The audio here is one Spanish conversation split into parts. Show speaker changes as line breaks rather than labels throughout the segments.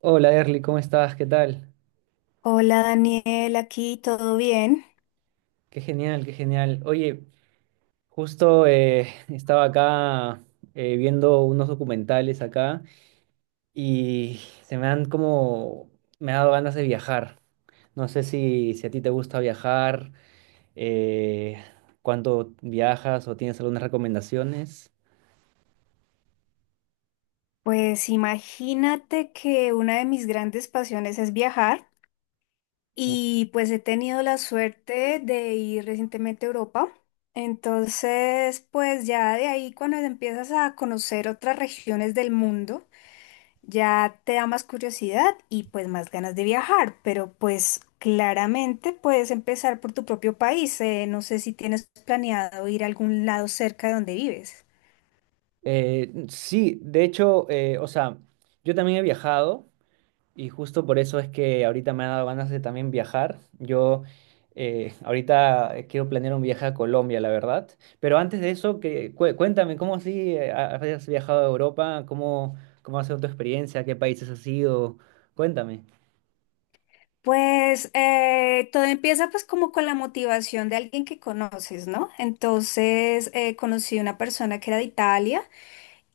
Hola Erly, ¿cómo estás? ¿Qué tal?
Hola Daniel, aquí todo bien.
Qué genial, qué genial. Oye, justo estaba acá viendo unos documentales acá y se me han como, me ha dado ganas de viajar. No sé si a ti te gusta viajar, eh, cuánto viajas o tienes algunas recomendaciones.
Pues imagínate que una de mis grandes pasiones es viajar y pues he tenido la suerte de ir recientemente a Europa. Entonces, pues ya de ahí cuando empiezas a conocer otras regiones del mundo, ya te da más curiosidad y pues más ganas de viajar, pero pues claramente puedes empezar por tu propio país. No sé si tienes planeado ir a algún lado cerca de donde vives.
Sí, de hecho, o sea, yo también he viajado. Y justo por eso es que ahorita me ha dado ganas de también viajar. Yo Ahorita quiero planear un viaje a Colombia, la verdad. Pero antes de eso, cuéntame, ¿cómo así has viajado a Europa? ¿Cómo ha sido tu experiencia? ¿Qué países has ido? Cuéntame.
Pues todo empieza pues como con la motivación de alguien que conoces, ¿no? Entonces conocí una persona que era de Italia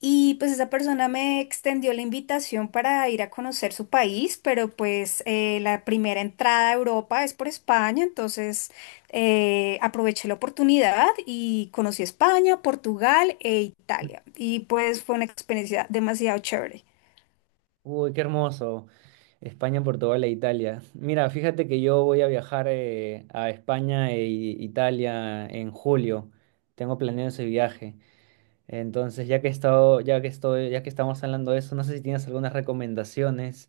y pues esa persona me extendió la invitación para ir a conocer su país, pero pues la primera entrada a Europa es por España, entonces aproveché la oportunidad y conocí España, Portugal e Italia y pues fue una experiencia demasiado chévere.
Uy, qué hermoso. España, Portugal e Italia. Mira, fíjate que yo voy a viajar a España e Italia en julio. Tengo planeado ese viaje. Entonces, ya que ya que estamos hablando de eso, no sé si tienes algunas recomendaciones,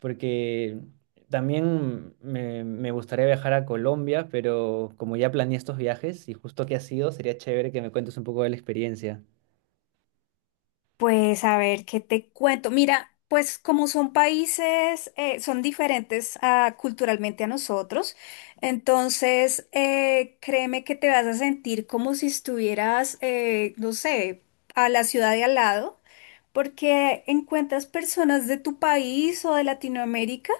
porque también me gustaría viajar a Colombia, pero como ya planeé estos viajes y justo que ha sido, sería chévere que me cuentes un poco de la experiencia.
Pues a ver, ¿qué te cuento? Mira, pues como son países, son diferentes culturalmente a nosotros, entonces créeme que te vas a sentir como si estuvieras, no sé, a la ciudad de al lado, porque encuentras personas de tu país o de Latinoamérica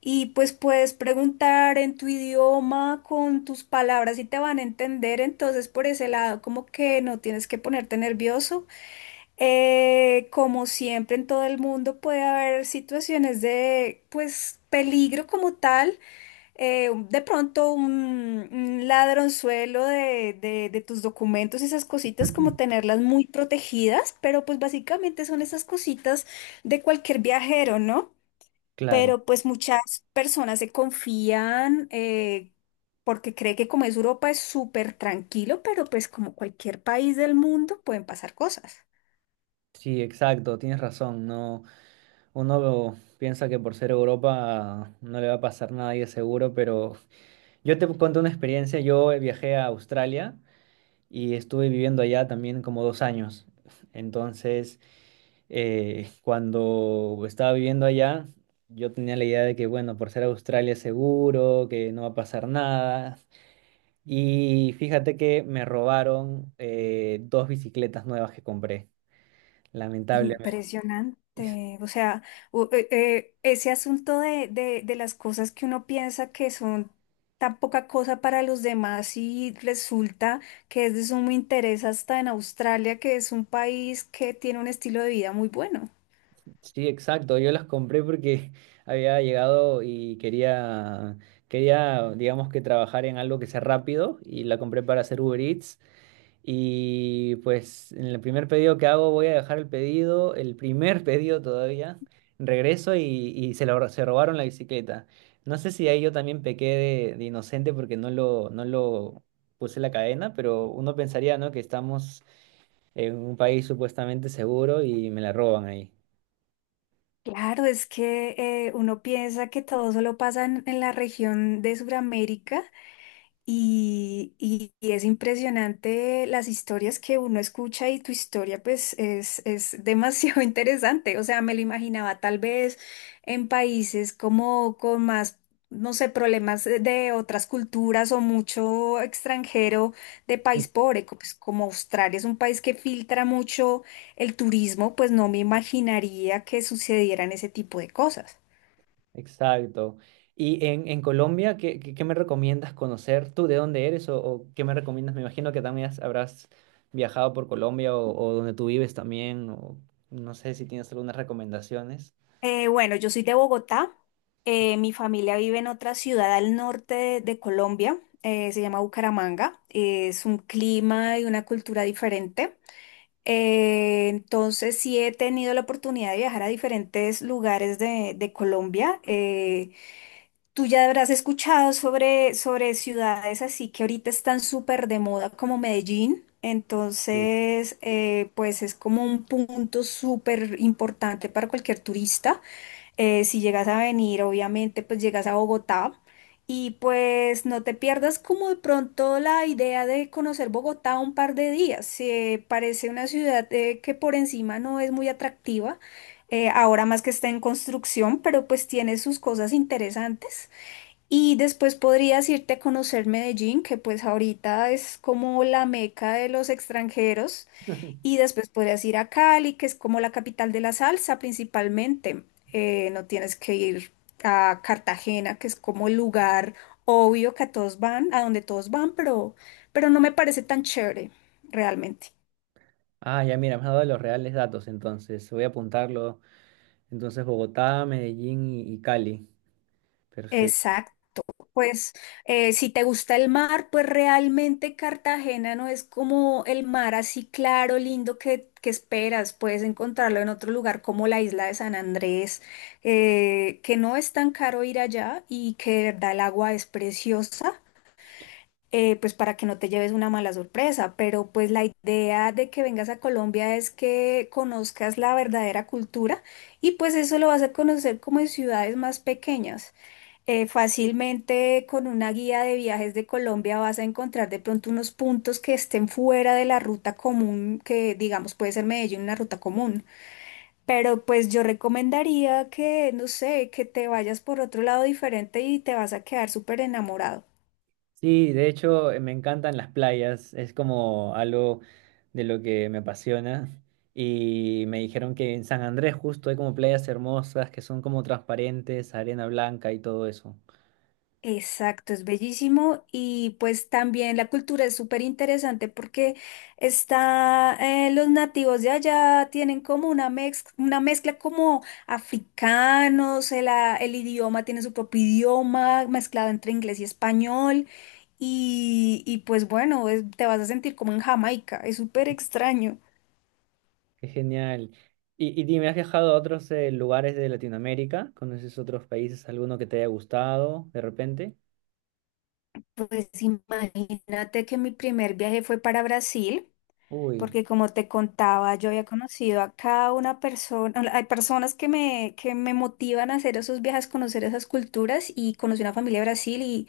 y pues puedes preguntar en tu idioma con tus palabras y te van a entender, entonces por ese lado como que no tienes que ponerte nervioso. Como siempre en todo el mundo puede haber situaciones de pues peligro como tal. De pronto un ladronzuelo de tus documentos, esas cositas como tenerlas muy protegidas, pero pues básicamente son esas cositas de cualquier viajero, ¿no?
Claro,
Pero pues muchas personas se confían porque cree que como es Europa es súper tranquilo, pero pues como cualquier país del mundo pueden pasar cosas.
sí, exacto, tienes razón. No, uno piensa que por ser Europa no le va a pasar nada y es seguro, pero yo te conté una experiencia. Yo viajé a Australia y estuve viviendo allá también como dos años. Entonces, cuando estaba viviendo allá, yo tenía la idea de que, bueno, por ser Australia es seguro, que no va a pasar nada. Y fíjate que me robaron dos bicicletas nuevas que compré, lamentablemente.
Impresionante. O sea, ese asunto de las cosas que uno piensa que son tan poca cosa para los demás y resulta que es de sumo interés hasta en Australia, que es un país que tiene un estilo de vida muy bueno.
Sí, exacto, yo las compré porque había llegado y digamos que trabajar en algo que sea rápido y la compré para hacer Uber Eats. Y pues en el primer pedido que hago voy a dejar el pedido, el primer pedido todavía, regreso y se robaron la bicicleta. No sé si ahí yo también pequé de inocente porque no lo puse la cadena, pero uno pensaría, ¿no?, que estamos en un país supuestamente seguro y me la roban ahí.
Claro, es que uno piensa que todo solo pasa en la región de Sudamérica. Y es impresionante las historias que uno escucha y tu historia pues es demasiado interesante. O sea, me lo imaginaba tal vez en países como con más, no sé, problemas de otras culturas o mucho extranjero de país pobre, pues, como Australia es un país que filtra mucho el turismo, pues no me imaginaría que sucedieran ese tipo de cosas.
Exacto. Y en Colombia, ¿qué me recomiendas conocer? ¿Tú de dónde eres o qué me recomiendas? Me imagino que también habrás viajado por Colombia o donde tú vives también, o no sé si tienes algunas recomendaciones.
Bueno, yo soy de Bogotá. Mi familia vive en otra ciudad al norte de Colombia. Se llama Bucaramanga. Es un clima y una cultura diferente. Entonces sí he tenido la oportunidad de viajar a diferentes lugares de Colombia. Tú ya habrás escuchado sobre ciudades así que ahorita están súper de moda como Medellín.
Sí.
Entonces, pues es como un punto súper importante para cualquier turista. Si llegas a venir, obviamente, pues llegas a Bogotá y pues no te pierdas como de pronto la idea de conocer Bogotá un par de días. Parece una ciudad que por encima no es muy atractiva, ahora más que está en construcción, pero pues tiene sus cosas interesantes. Y después podrías irte a conocer Medellín, que pues ahorita es como la meca de los extranjeros. Y después podrías ir a Cali, que es como la capital de la salsa principalmente. No tienes que ir a Cartagena, que es como el lugar obvio que a todos van, a donde todos van, pero no me parece tan chévere realmente.
Ah, ya mira, me has dado los reales datos, entonces voy a apuntarlo. Entonces, Bogotá, Medellín y Cali.
Pues si te gusta el mar, pues realmente Cartagena no es como el mar así claro, lindo que esperas. Puedes encontrarlo en otro lugar como la isla de San Andrés, que no es tan caro ir allá y que de verdad el agua es preciosa. Pues para que no te lleves una mala sorpresa, pero pues la idea de que vengas a Colombia es que conozcas la verdadera cultura y pues eso lo vas a conocer como en ciudades más pequeñas. Fácilmente con una guía de viajes de Colombia vas a encontrar de pronto unos puntos que estén fuera de la ruta común, que digamos puede ser Medellín una ruta común. Pero pues yo recomendaría que, no sé, que te vayas por otro lado diferente y te vas a quedar súper enamorado.
Sí, de hecho me encantan las playas, es como algo de lo que me apasiona y me dijeron que en San Andrés justo hay como playas hermosas que son como transparentes, arena blanca y todo eso.
Exacto, es bellísimo y pues también la cultura es súper interesante porque está, los nativos de allá tienen como una mezcla como africanos, el idioma tiene su propio idioma mezclado entre inglés y español y pues bueno, te vas a sentir como en Jamaica, es súper extraño.
Qué genial. Y dime, ¿has viajado a otros lugares de Latinoamérica? ¿Conoces otros países? ¿Alguno que te haya gustado de repente?
Pues imagínate que mi primer viaje fue para Brasil,
Uy,
porque como te contaba, yo había conocido a cada una persona, hay personas que me motivan a hacer esos viajes, conocer esas culturas y conocí una familia de Brasil y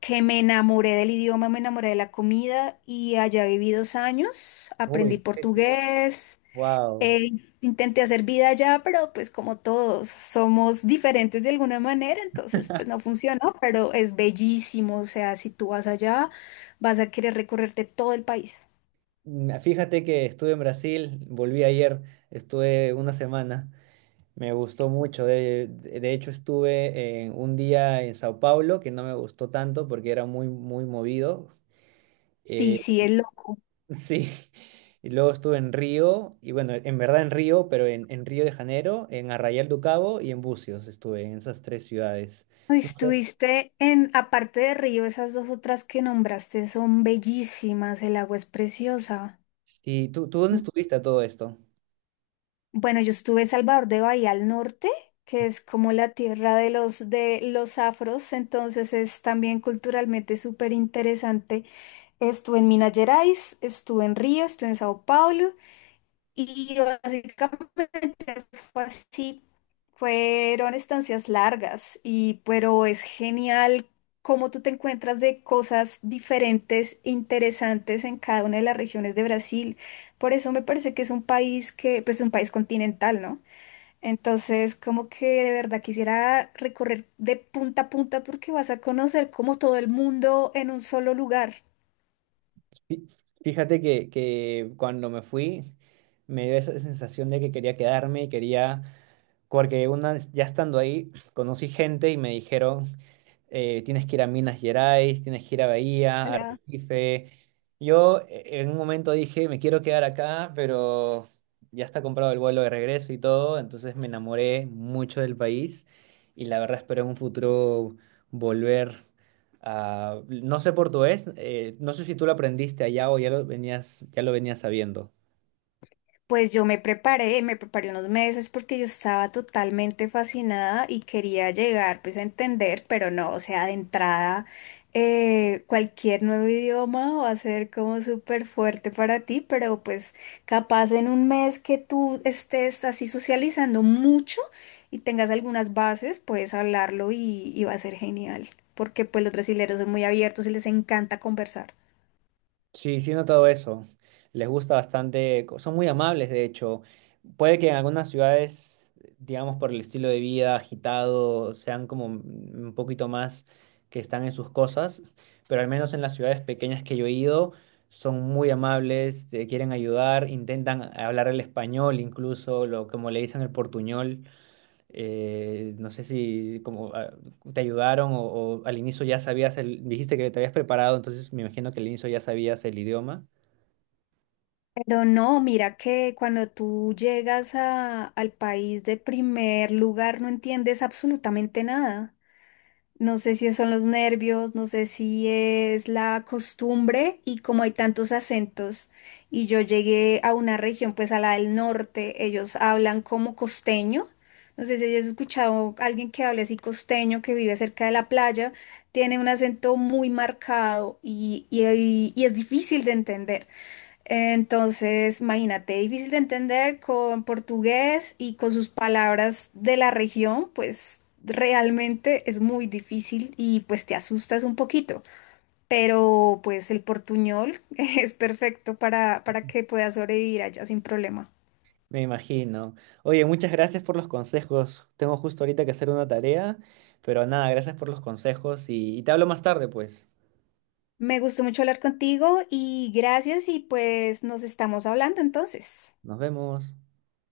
que me enamoré del idioma, me enamoré de la comida y allá viví 2 años,
uy,
aprendí
¿en serio?
portugués,
Wow.
eh, intenté hacer vida allá, pero pues como todos somos diferentes de alguna manera, entonces pues no funcionó, pero es bellísimo, o sea, si tú vas allá, vas a querer recorrerte todo el país.
Fíjate que estuve en Brasil, volví ayer, estuve una semana. Me gustó mucho. De hecho, estuve en un día en Sao Paulo que no me gustó tanto porque era muy, muy movido.
Sí,
Eh,
sí, es loco.
sí. Y luego estuve en Río, y bueno, en verdad en Río, pero en Río de Janeiro, en Arraial do Cabo y en Búzios estuve, en esas tres ciudades. No,
Estuviste en, aparte de Río, esas dos otras que nombraste son bellísimas, el agua es preciosa.
sí, ¿tú dónde
M-
estuviste a todo esto?
Bueno, yo estuve en Salvador de Bahía al norte, que es como la tierra de los afros, entonces es también culturalmente súper interesante. Estuve en Minas Gerais, estuve en Río, estuve en Sao Paulo. Y básicamente fue así, fueron estancias largas y pero es genial cómo tú te encuentras de cosas diferentes, interesantes en cada una de las regiones de Brasil. Por eso me parece que es un país que, pues es un país continental, ¿no? Entonces, como que de verdad quisiera recorrer de punta a punta porque vas a conocer como todo el mundo en un solo lugar.
Fí- Fíjate que cuando me fui me dio esa sensación de que quería quedarme y quería, porque una vez ya estando ahí, conocí gente y me dijeron tienes que ir a Minas Gerais, tienes que ir a Bahía, a
Ojalá.
Recife. Yo en un momento dije, me quiero quedar acá, pero ya está comprado el vuelo de regreso y todo, entonces me enamoré mucho del país y la verdad espero en un futuro volver a... No sé portugués, no sé si tú lo aprendiste allá o ya lo venías sabiendo.
Pues yo me preparé unos meses porque yo estaba totalmente fascinada y quería llegar pues a entender, pero no, o sea, de entrada cualquier nuevo idioma va a ser como súper fuerte para ti, pero pues capaz en un mes que tú estés así socializando mucho y tengas algunas bases, puedes hablarlo y va a ser genial, porque pues los brasileños son muy abiertos y les encanta conversar.
Sí, sí he notado eso. Les gusta bastante, son muy amables, de hecho. Puede que en algunas ciudades, digamos, por el estilo de vida agitado, sean como un poquito más que están en sus cosas, pero al menos en las ciudades pequeñas que yo he ido, son muy amables, te quieren ayudar, intentan hablar el español incluso, como le dicen, el portuñol. No sé si como te ayudaron o al inicio ya sabías el, dijiste que te habías preparado, entonces me imagino que al inicio ya sabías el idioma.
Pero no, mira que cuando tú llegas al país de primer lugar no entiendes absolutamente nada. No sé si son los nervios, no sé si es la costumbre y como hay tantos acentos y yo llegué a una región, pues a la del norte, ellos hablan como costeño. No sé si has escuchado a alguien que hable así costeño, que vive cerca de la playa, tiene un acento muy marcado y, y es difícil de entender. Entonces, imagínate, difícil de entender con portugués y con sus palabras de la región, pues realmente es muy difícil y pues te asustas un poquito. Pero pues el portuñol es perfecto para que puedas sobrevivir allá sin problema.
Me imagino. Oye, muchas gracias por los consejos. Tengo justo ahorita que hacer una tarea, pero nada, gracias por los consejos y te hablo más tarde, pues.
Me gustó mucho hablar contigo y gracias y pues nos estamos hablando entonces.
Nos vemos.